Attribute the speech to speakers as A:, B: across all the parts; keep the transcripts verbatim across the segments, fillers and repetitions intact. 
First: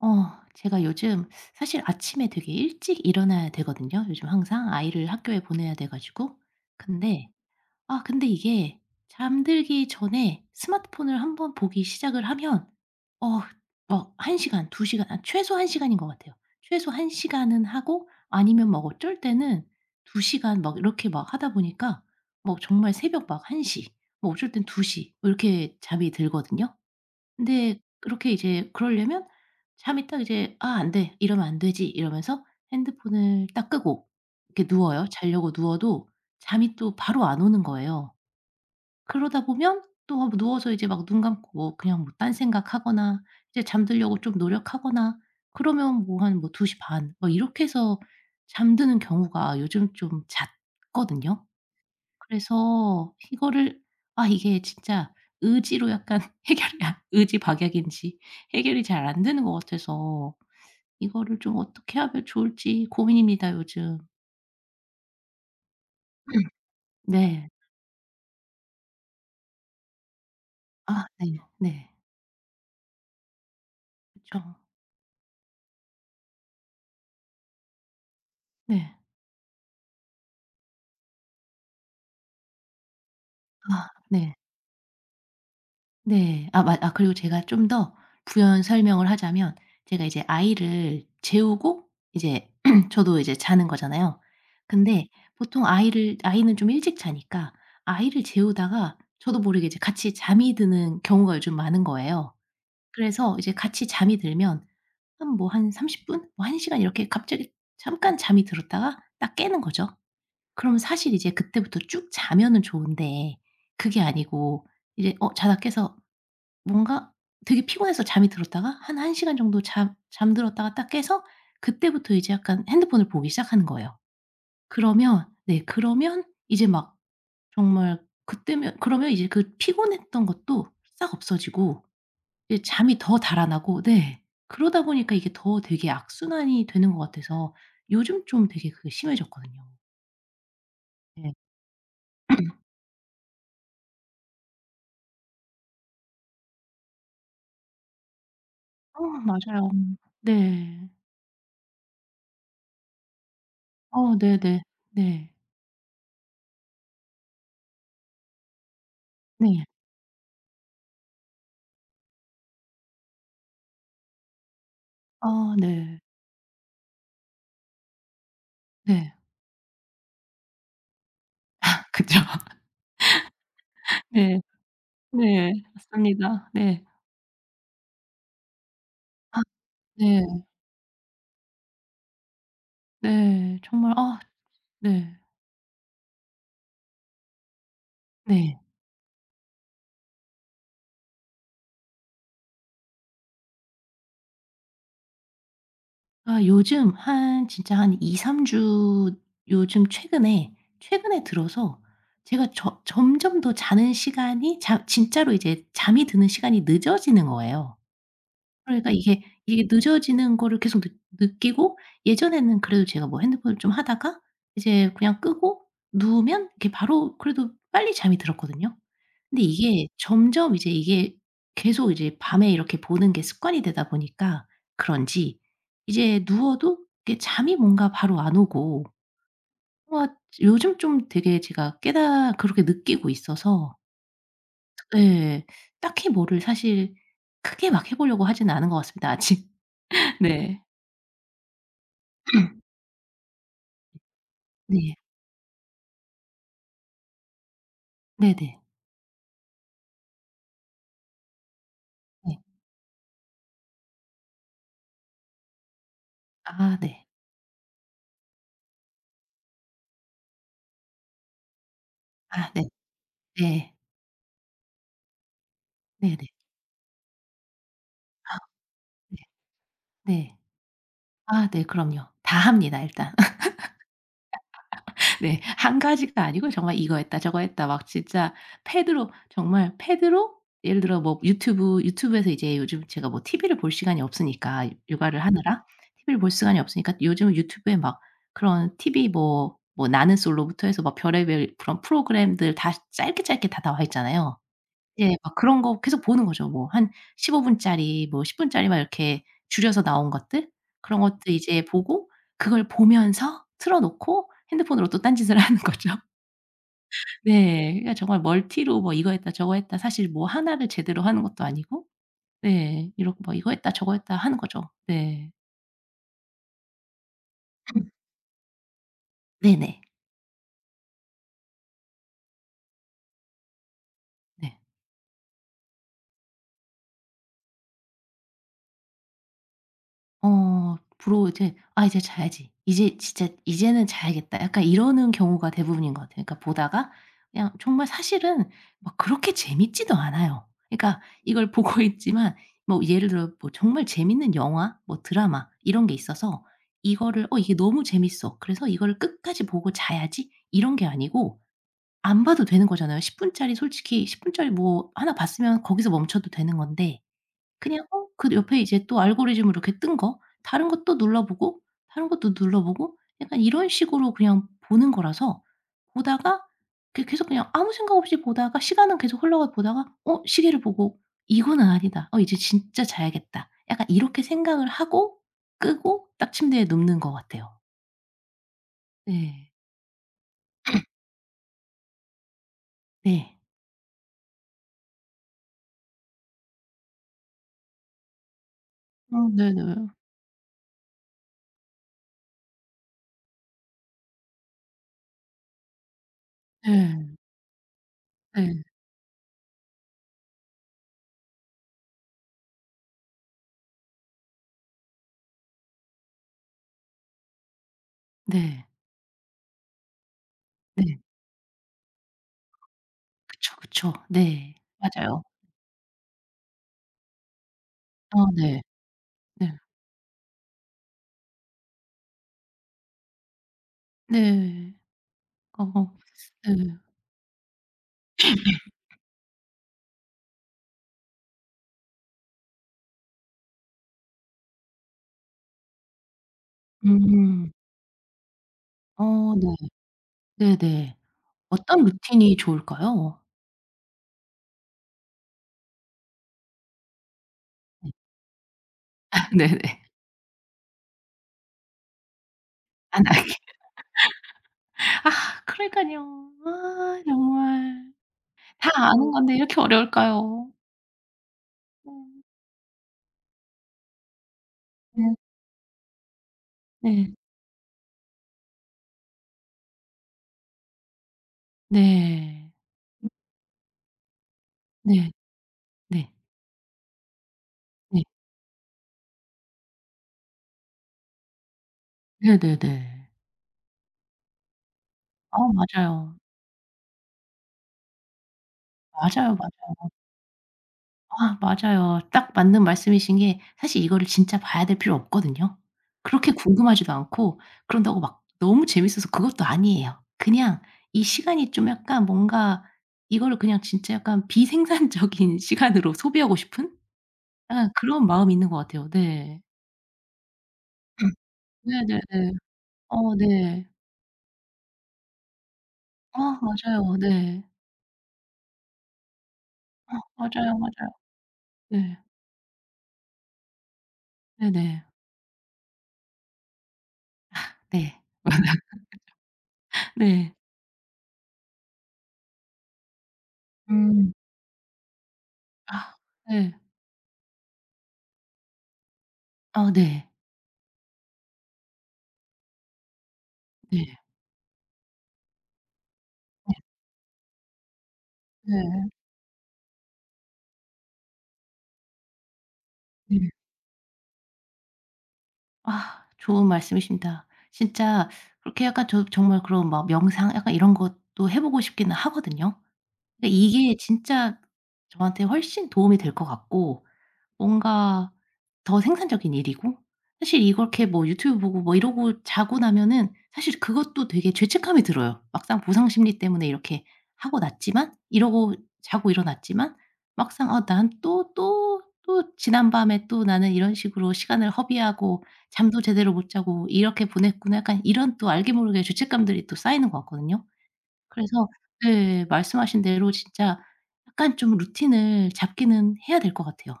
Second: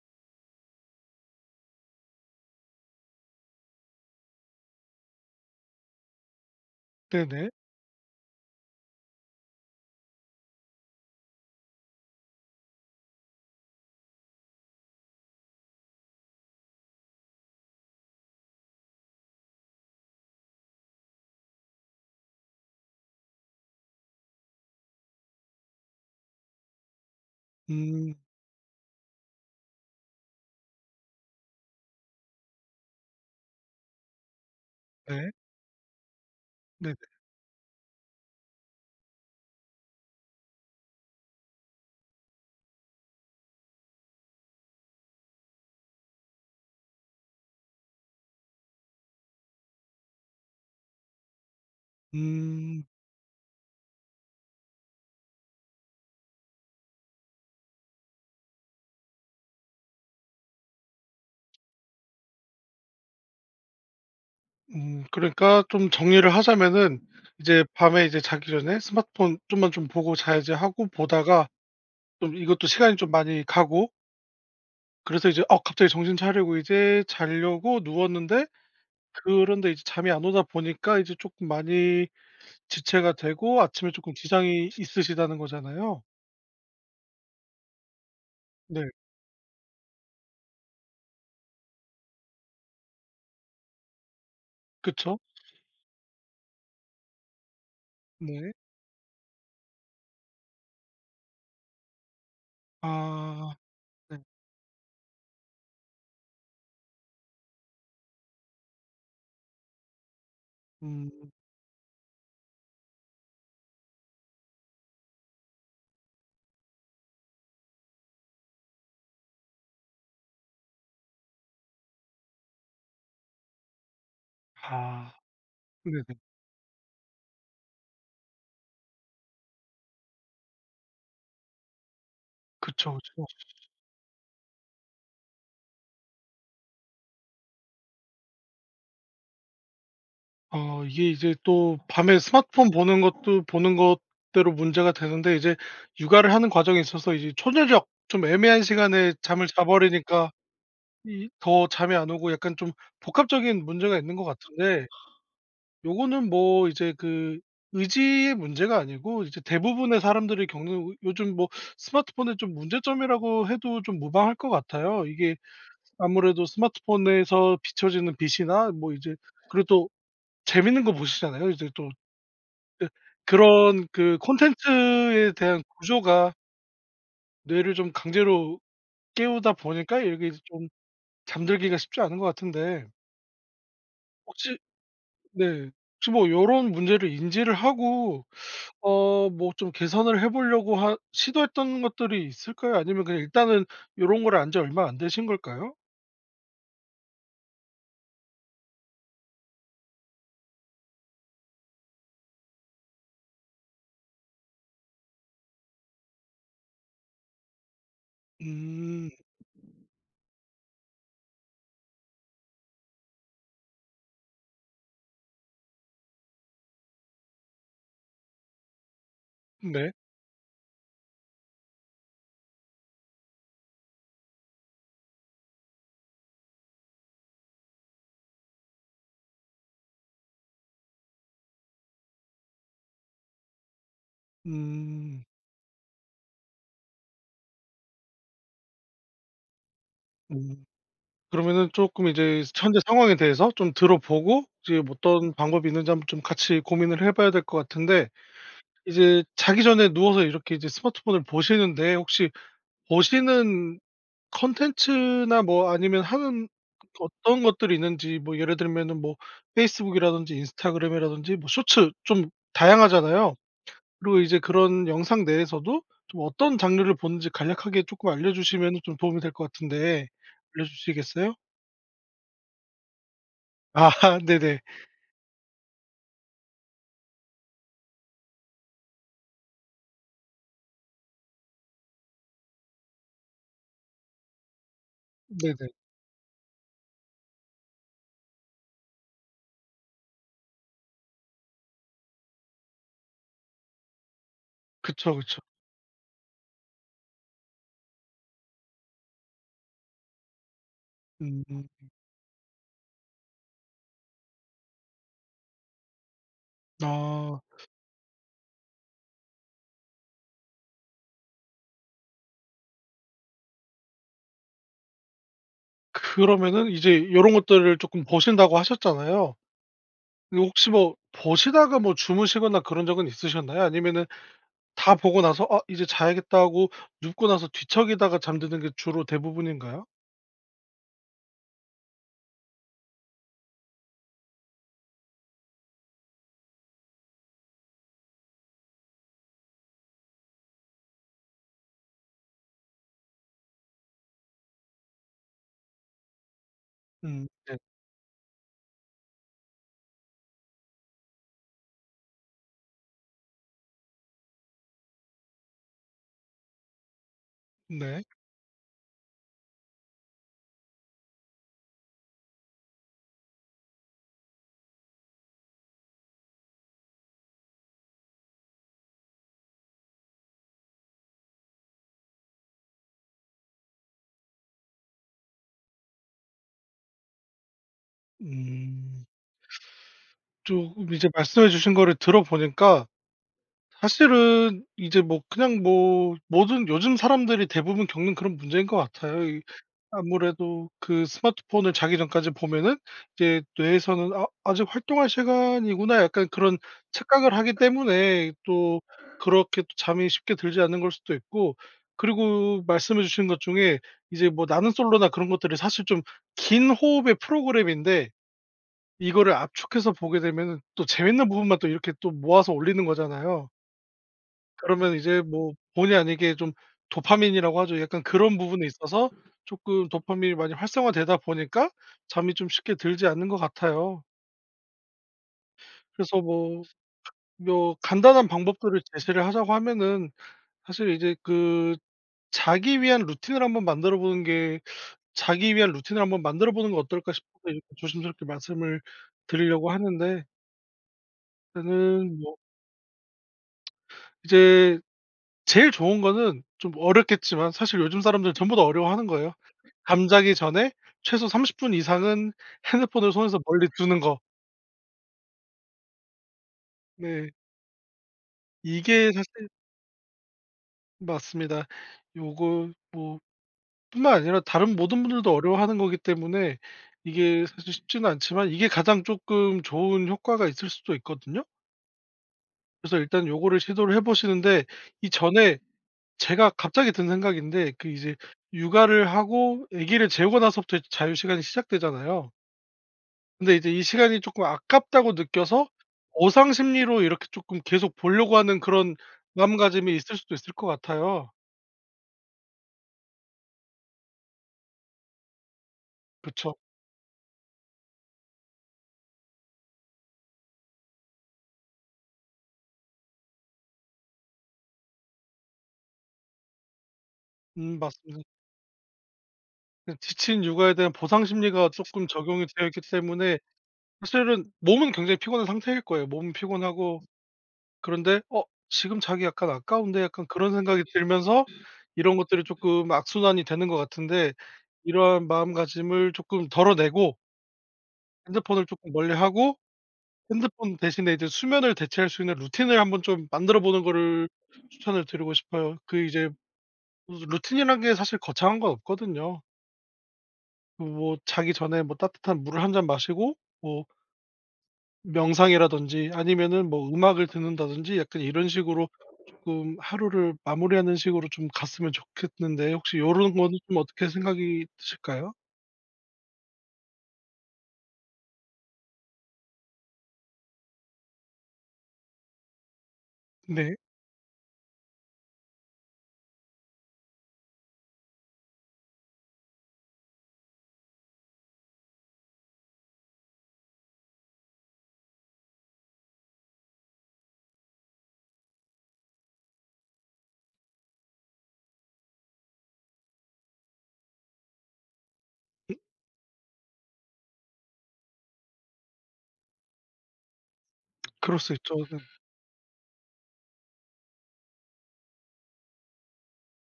A: 어 제가 요즘 사실 아침에 되게 일찍 일어나야 되거든요 요즘 항상. 아이를 학교에 보내야 돼 가지고. 근데
B: 네네.
A: 아 근데 이게 잠들기 전에 스마트폰을 한번 보기 시작을 하면 어 막 한 시간, 두 시간 아 최소 한 시간인 것 같아요. 최소 한 시간은 하고 아니면 막 어쩔 때는 두 시간 막 이렇게 막 하다 보니까 뭐 정말 새벽 막 한 시 뭐 어쩔 땐 두시 뭐 이렇게 잠이 들거든요. 근데
B: 음.
A: 그렇게 이제 그러려면 잠이 딱 이제 '아 안 돼. 이러면 안 되지.' 이러면서 핸드폰을 딱 끄고 이렇게 누워요.
B: 네.
A: 자려고 누워도 잠이 또
B: 네네.
A: 바로 안 오는 거예요. 그러다 보면 또 아 뭐 누워서 이제 막 눈 감고 뭐 그냥 뭐 딴 생각하거나 이제 잠들려고 좀 노력하거나 그러면 뭐 한 뭐 2 시 반 뭐 이렇게 해서 잠드는 경우가 요즘 좀 잦거든요.
B: 음.
A: 그래서 이거를 아 이게 진짜 의지로 약간 해결이 안 의지 박약인지 해결이 잘 안 되는 것 같아서 이거를 좀 어떻게 하면 좋을지 고민입니다 요즘.
B: 음 그러니까 좀 정리를 하자면은
A: 네.
B: 이제 밤에 이제 자기 전에 스마트폰 좀만 좀 보고 자야지 하고
A: 아 네.
B: 보다가
A: 네.
B: 좀 이것도 시간이 좀 많이 가고,
A: 그
B: 그래서 이제 어 갑자기 정신 차리고 이제 자려고 누웠는데,
A: 네.
B: 그런데 이제 잠이 안 오다 보니까 이제 조금 많이 지체가 되고,
A: 아
B: 아침에 조금
A: 네.
B: 지장이 있으시다는 거잖아요.
A: 네. 아 맞아. 그리고 제가 좀 더 부연
B: 네.
A: 설명을 하자면 제가 이제 아이를 재우고 이제 저도 이제 자는 거잖아요. 근데
B: 그쵸?
A: 보통 아이를 아이는 좀 일찍 자니까 아이를
B: 네.
A: 재우다가 저도 모르게 이제 같이 잠이 드는 경우가 요즘 많은 거예요. 그래서 이제
B: 아,
A: 같이 잠이
B: 네.
A: 들면 한 뭐 한 30 분? 뭐 한 시간 이렇게 갑자기 잠깐 잠이 들었다가 딱 깨는 거죠. 그럼 사실
B: 음.
A: 이제 그때부터 쭉 자면은 좋은데 그게 아니고 이제 어 자다 깨서 뭔가 되게 피곤해서 잠이 들었다가 한 1 시간 정도 잠 잠들었다가 딱 깨서 그때부터 이제 약간 핸드폰을 보기 시작하는 거예요.
B: 아.
A: 그러면 네
B: 네네.
A: 그러면 이제 막 정말 그때면 그러면 이제 그 피곤했던 것도 싹 없어지고 이제
B: 그쵸,
A: 잠이 더
B: 그쵸.
A: 달아나고 네. 그러다 보니까 이게 더 되게 악순환이 되는 것 같아서 요즘 좀 되게 그게 심해졌거든요.
B: 어 이게
A: 네.
B: 이제 또 밤에 스마트폰 보는 것도 보는 것대로 문제가 되는데, 이제 육아를 하는 과정에 있어서 이제 초저녁 좀 애매한
A: 어
B: 시간에 잠을 자
A: 맞아요.
B: 버리니까
A: 네.
B: 이 더 잠이 안 오고 약간 좀 복합적인 문제가 있는
A: 어
B: 것
A: 네네.
B: 같은데,
A: 네.
B: 요거는 뭐 이제 그 의지의 문제가 아니고 이제
A: 네.
B: 대부분의 사람들이 겪는 우- 요즘 뭐 스마트폰의 좀 문제점이라고 해도 좀 무방할 것 같아요. 이게
A: 아 네.
B: 아무래도 스마트폰에서 비춰지는 빛이나 뭐
A: 네.
B: 이제 그리고 또 재밌는 거 보시잖아요. 이제 또
A: 그죠.
B: 그 그런 그
A: 네.
B: 콘텐츠에
A: 네.
B: 대한 구조가
A: 맞습니다. 네.
B: 뇌를 좀 강제로
A: 아
B: 깨우다 보니까
A: 네.
B: 이게 이제 좀 잠들기가 쉽지 않은 것 같은데,
A: 네. 정말 아
B: 혹시
A: 네.
B: 네. 혹시 뭐 요런 문제를 인지를 하고
A: 네.
B: 어 뭐 좀 개선을 해 보려고 하 시도했던 것들이 있을까요? 아니면 그냥 일단은 요런 걸 안 지 얼마 안 되신 걸까요?
A: 아 요즘 한 진짜 한 이삼 주 요즘 최근에, 최근에 들어서 제가 저 점점 더 자는 시간이 자 진짜로 이제 잠이 드는 시간이 늦어지는 거예요. 그러니까
B: 음.
A: 이게, 이게 늦어지는 거를 계속 느 느끼고 예전에는 그래도 제가 뭐 핸드폰을 좀 하다가 이제 그냥 끄고 누우면 이렇게 바로 그래도 빨리 잠이 들었거든요. 근데 이게
B: 네.
A: 점점 이제 이게 계속 이제 밤에 이렇게 보는 게 습관이 되다 보니까 그런지 이제 누워도 이게 잠이 뭔가 바로 안 오고 뭔가 요즘 좀 되게 제가 깨달 그렇게 느끼고 있어서
B: 음.
A: 예. 딱히 뭐를 사실 크게 막 해 보려고 하지는 않은 것 같습니다 아직. 네.
B: 음. 그러면은 쪼끔 이제 현재 상황에 대해서 좀 들어보고 이제
A: 네.
B: 어떤 방법이 있는지 한번 좀 같이 고민을 해 봐야 될 것 같은데,
A: 네네.
B: 이제 자기 전에 누워서 이렇게 이제 스마트폰을 보시는데, 혹시
A: 네.
B: 보시는 컨텐츠나 뭐 아니면 하는
A: 아 네.
B: 어떤 것들이 있는지, 뭐 예를 들면은 뭐 페이스북이라든지 인스타그램이라든지 뭐 쇼츠, 좀
A: 아 네.
B: 다양하잖아요.
A: 네.
B: 그리고 이제 그런 영상 내에서도 좀
A: 네네.
B: 어떤 장르를 보는지 간략하게 조금 알려
A: 아
B: 주시면 좀
A: 네.
B: 도움이 될 것 같은데,
A: 네.
B: 알려주시겠어요?
A: 아 네 그럼요. 다 합니다 일단.
B: 아, 네네.
A: 네. 한 가지가 아니고 정말 이거 했다 저거 했다 막 진짜 패드로 정말 패드로 예를 들어 뭐 유튜브 유튜브에서 이제 요즘 제가 뭐 티비를 볼 시간이 없으니까 육아를 하느라
B: 네네.
A: 티비를 볼 시간이 없으니까 요즘은 유튜브에 막 그런 티비 뭐 뭐 나는 솔로부터 해서 막 별의별 그런 프로그램들 다 짧게 짧게 다 나와 있잖아요.
B: 그쵸,
A: 예. 막
B: 그쵸.
A: 그런 거 계속 보는 거죠. 뭐 한 십오 분 분짜리 뭐 십 분 분짜리 막 이렇게 줄여서 나온 것들 그런 것들
B: 음.
A: 이제
B: 음.
A: 보고 그걸 보면서 틀어 놓고 핸드폰으로 또 딴짓을 하는 거죠.
B: 아.
A: 네. 그러니까 정말 멀티로 뭐 이거 했다 저거 했다 사실 뭐 하나를 제대로 하는 것도 아니고 네. 이게뭐 이거 했다 저거 했다 하는 거죠. 네.
B: 그러면은 이제 이런 것들을 조금 보신다고 하셨잖아요.
A: 네네.
B: 혹시 뭐 보시다가 뭐 주무시거나 그런 적은 있으셨나요? 아니면은
A: 네.
B: 다 보고 나서 '아 이제 자야겠다.' 하고 눕고 나서 뒤척이다가 잠드는 게 주로 대부분인가요?
A: 어 부러워 이제 '아 이제 자야지. 이제 진짜 이제는 자야겠다.' 약간 이러는 경우가 대부분인 것 같아요. 그러니까 보다가 그냥 정말 사실은 막 그렇게 재밌지도 않아요. 그러니까 이걸 보고 있지만 뭐 예를 들어 뭐 정말 재밌는 영화 뭐 드라마 이런 게 있어서
B: 음.
A: 이거를 '어 이게
B: 네.
A: 너무 재밌어. 그래서 이거를 끝까지 보고 자야지.' 이런 게 아니고 안 봐도 되는 거잖아요. 십 분 분짜리 솔직히 십 분 분짜리 뭐나 봤으면 거기서 멈춰도 되는 건데 그냥
B: 네.
A: 어 그 옆에 이제 또 알고리즘으로 이렇게 뜬 거 다른 것도 눌러보고 다른 것도 눌러보고 약간 이런 식으로 그냥 보는 거라서 보다가 그 계속 그냥 아무 생각 없이 보다가 시간은 계속 흘러가 보다가 어 시계를 보고 '이거는 아니다. 어 이제 진짜 자야겠다.' 약간 이렇게 생각을 하고 끄고 딱 침대에 눕는 것 같아요.
B: 음.
A: 네.
B: 쪼금 이제 말씀해 주신 거를 들어보니까
A: 네.
B: 사실은 이제 뭐 그냥 뭐 모든 요즘 사람들이 대부분 겪는 그런 문제인 것 같아요.
A: 어
B: 이
A: 네네.
B: 아무래도 그 스마트폰을 자기 전까지 보면은 이제 뇌에서는 '아 아직 활동할 시간이구나.' 약간 그런
A: 네.
B: 착각을 하기 때문에
A: 네.
B: 또 그렇게 또 잠이 쉽게 들지 않는 걸 수도 있고, 그리고 말씀해 주신 것 중에 이제 뭐 나는 솔로나 그런 것들이 사실 좀 긴 호흡의 프로그램인데,
A: 네.
B: 이거를 압축해서 보게 되면은 또
A: 네.
B: 재밌는 부분만 또 이렇게 또 모아서 올리는 거잖아요.
A: 그쵸, 그쵸. 네.
B: 그러면 이제
A: 맞아요.
B: 뭐 본의 아니게 좀 도파민이라고 하죠. 약간
A: 어,
B: 그런
A: 네.
B: 부분에 있어서
A: 네.
B: 조금 도파민이 많이 활성화되다 보니까 잠이 좀 쉽게 들지 않는 것 같아요.
A: 네. 어
B: 그래서 뭐
A: 네.
B: 뭐 간단한 방법들을 제시를 하자고 하면은 사실 이제 그 자기 위한 루틴을 한번 만들어 보는 게, '자기 위한 루틴을 한번 만들어 보는 건 어떨까?' 싶어서
A: 음.
B: 이렇게 조심스럽게 말씀을
A: 어 네.
B: 드리려고 하는데,
A: 네네. 어떤
B: 저는 뭐
A: 루틴이 좋을까요?
B: 이제 제일 좋은 거는 좀 어렵겠지만 사실
A: 네.
B: 요즘 사람들은 전부 다 어려워하는 거예요.
A: 네네.
B: 잠자기 전에 최소 삼십 분 이상은
A: 안
B: 핸드폰을
A: 하게.
B: 손에서 멀리 두는 거.
A: 아 그러니깐요. 아
B: 네.
A: 정말. 다
B: 이게
A: 아는 건데
B: 사실
A: 이렇게 어려울까요?
B: 맞습니다.
A: 음.
B: 요거 뭐 뿐만 아니라 다른 모든
A: 네.
B: 분들도 어려워하는 거기 때문에
A: 네.
B: 이게 사실 쉽지는 않지만 이게 가장 쪼끔 좋은 효과가 있을 수도 있거든요.
A: 네.
B: 그래서 일단 요거를 시도를 해 보시는데,
A: 네.
B: 이전에
A: 네.
B: 제가 갑자기 든 생각인데, 그
A: 네.
B: 이제 육아를 하고 아기를 재우고 나서부터 이제 자유 시간이 시작되잖아요.
A: 네네네.
B: 근데 이제 이 시간이 조금 아깝다고
A: 아
B: 느껴서
A: 맞아요.
B: 보상 심리로 이렇게 조금 계속 보려고 하는 그런
A: 맞아요, 맞아요.
B: 마음가짐이 있을 수도 있을 것 같아요.
A: 아 맞아요. 딱 맞는 말씀이신 게 사실 이거를 진짜 봐야 될 필요 없거든요. 그렇게
B: 그쵸.
A: 궁금하지도 않고 그런다고 막 너무 재밌어서 그것도 아니에요. 그냥 이 시간이 좀 약간 뭔가 이거를 그냥 진짜 약간 비생산적인 시간으로 소비하고 싶은 약간
B: 음
A: 그런
B: 맞습니다.
A: 마음이 있는 것 같아요. 네.
B: 네, 지친 육아에 대한 보상 심리가 조금
A: 네네네.
B: 적용이 되어 있기
A: 어
B: 때문에
A: 네.
B: 사실은 몸은 굉장히 피곤한 상태일 거예요. 몸은
A: 아 맞아요.
B: 피곤하고,
A: 네.
B: 그런데 '어 지금 자기 약간
A: 아
B: 아까운데.' 약간 그런
A: 맞아요,
B: 생각이
A: 맞아요.
B: 들면서
A: 네.
B: 이런 것들이 조금 악순환이 되는 것 같은데,
A: 네네.
B: 이러한 마음가짐을 조금 덜어내고
A: 네.
B: 핸드폰을 조금 멀리하고
A: 네.
B: 핸드폰 대신에 이제 수면을 대체할 수 있는 루틴을 한번 좀 만들어 보는
A: 음.
B: 거를 추천을 드리고 싶어요.
A: 아
B: 그 이제
A: 네.
B: 루틴이란 게 사실 거창한 건 없거든요.
A: 아 네.
B: 그뭐 자기 전에 뭐 따뜻한 물을 한 잔 마시고 뭐
A: 네.
B: 명상이라든지
A: 네.
B: 아니면은 뭐 음악을 듣는다든지 약간 이런 식으로
A: 네.
B: 조금 하루를 마무리하는 식으로 좀 갔으면 좋겠는데, 혹시
A: 네.
B: 요런 거는 좀 어떻게 생각이 드실까요?
A: 아 좋은 말씀이십니다. 진짜 그렇게 약간 저 정말 그런 막 명상 약간 이런 것도 해 보고 싶기는 하거든요. 근데 이게
B: 네.
A: 진짜 저한테 훨씬 도움이 될 것 같고 뭔가 더 생산적인 일이고 사실 이렇게 뭐 유튜브 보고 뭐 이러고 자고 나면은 사실 그것도 되게 죄책감이 들어요. 막상 보상 심리 때문에 이렇게 하고 났지만 이러고 자고 일어났지만 막상 '아 난 또 또 또 지난밤에 또 나는 이런 식으로 시간을 허비하고 잠도 제대로 못 자고 이렇게 보냈구나.' 약간 이런 또 알게 모르게 죄책감들이 또 쌓이는 것 같거든요.
B: 그럴
A: 그래서
B: 수 있죠. 네.
A: 네 말씀하신 대로 진짜 약간 좀 루틴을 잡기는 해야 될 것 같아요.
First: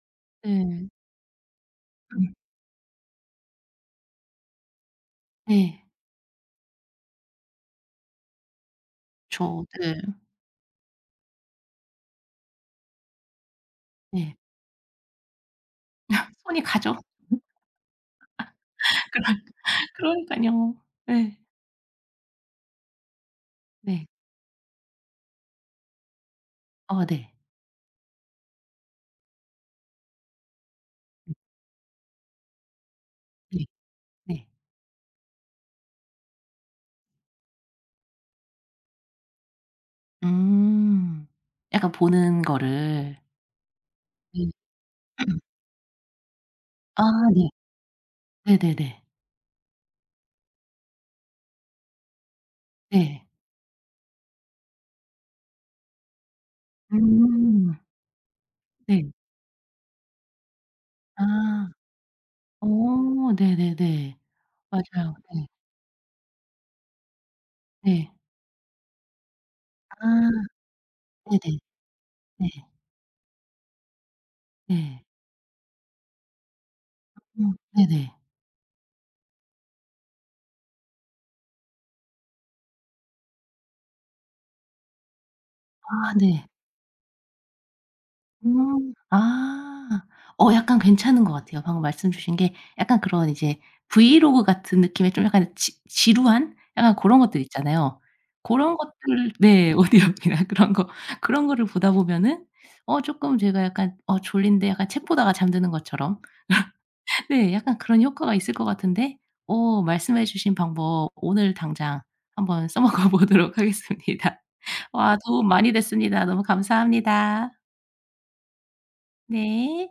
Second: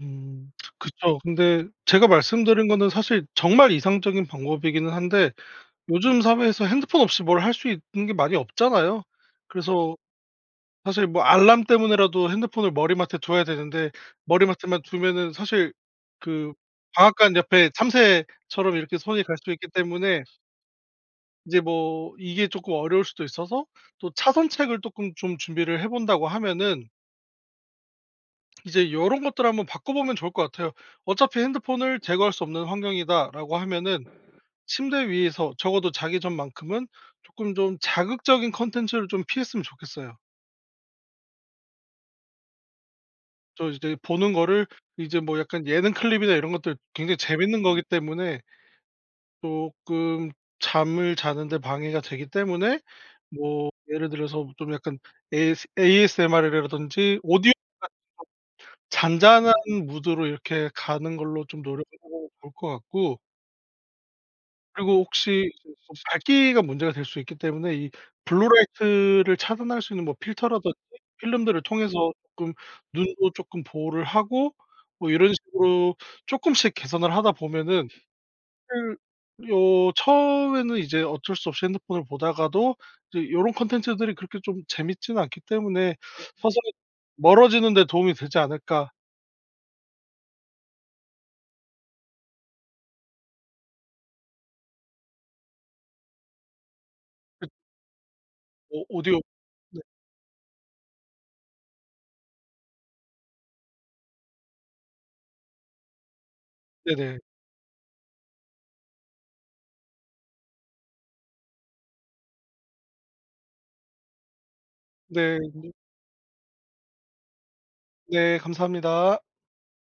B: 음.
A: 네.
B: 그쵸. 근데 제가
A: 음.
B: 말씀드린 거는 사실 정말 이상적인 방법이기는 한데,
A: 네.
B: 요즘 사회에서 핸드폰 없이 뭘 할 수 있는 게 많이 없잖아요.
A: 그쵸. 네.
B: 그래서 사실 뭐 알람 때문에라도 핸드폰을 머리맡에 둬야 되는데,
A: 네.
B: 머리맡에만 두면은 사실 그
A: 손이 가죠.
B: 방앗간 옆에 참새처럼 이렇게 손이
A: 그러
B: 갈 수 있기 때문에
A: 그러니깐요. 예.
B: 이제 뭐 이게 쪼끔 어려울 수도 있어서,
A: 네.
B: 또 차선책을 쪼끔 좀 준비를 해 본다고 하면은
A: 어 네.
B: 이제 요런 것들 한번 바꿔보면 좋을 것 같아요.
A: 음
B: "어차피 핸드폰을 제거할 수 없는 환경이다."라고
A: 네.
B: 하면은
A: 네.
B: 침대 위에서 적어도 자기 전만큼은 조금 좀 자극적인 컨텐츠를 좀 피했으면 좋겠어요.
A: 음. 약간 보는 거를.
B: 저 이제 보는
A: 네.
B: 거를 이제 뭐 약간 예능 클립이나 이런 것들
A: 아
B: 굉장히
A: 네.
B: 재밌는 거기 때문에
A: 네네네.
B: 조금 잠을 자는 데 방해가 되기 때문에,
A: 네.
B: 뭐 예를 들어서 좀 약간 에이에스엠알 이라든지 오디오가
A: 음. 네.
B: 잔잔한 무드로 이렇게 가는 걸로 좀
A: 아.
B: 노력을 볼면 좋을 것 같고,
A: 어 네네네.
B: 그리고
A: 맞아요. 네.
B: 혹시 좀 밝기가 문제가 될 수 있기 때문에 이
A: 네.
B: 블루라이트를 차단할 수 있는
A: 아
B: 뭐 필터라든지
A: 네네.
B: 필름들을 통해서
A: 네.
B: 쪼끔 눈도 쪼끔 보호를 하고
A: 네.
B: 뭐 이런 식으로 쪼끔씩 개선을 하다
A: 음
B: 보면은,
A: 네네.
B: 사실 요 처음에는 이제 어쩔 수 없이 핸드폰을 보다가도 이제 요런 콘텐츠들이 그렇게 좀 재밌지는 않기 때문에
A: 아 네.
B: 서서히 멀어지는 데 도움이 되지 않을까.
A: 음. 아. 어 약간 괜찮은 것 같아요. 방금 말씀 주신 게 약간 그런 이제 브이로그 같은 느낌의 좀 약간 지 지루한 약간 고런 것들
B: 그
A: 있잖아요. 고런
B: 오 오디오.
A: 것들 네.
B: 네.
A: 오디오북이나 그런 거 그런 거를 보다 보면은 어 쪼끔 제가 약간 어 졸린데 약간 책 보다가 잠드는 것처럼
B: 네네.
A: 네 약간 그런 효과가 있을 것 같은데 어 말씀해 주신 방법 오늘 당장 한번 써먹어 보도록 하겠습니다. 와
B: 네.
A: 도움 많이 됐습니다. 너무 감사합니다.
B: 네 감사합니다.
A: 네.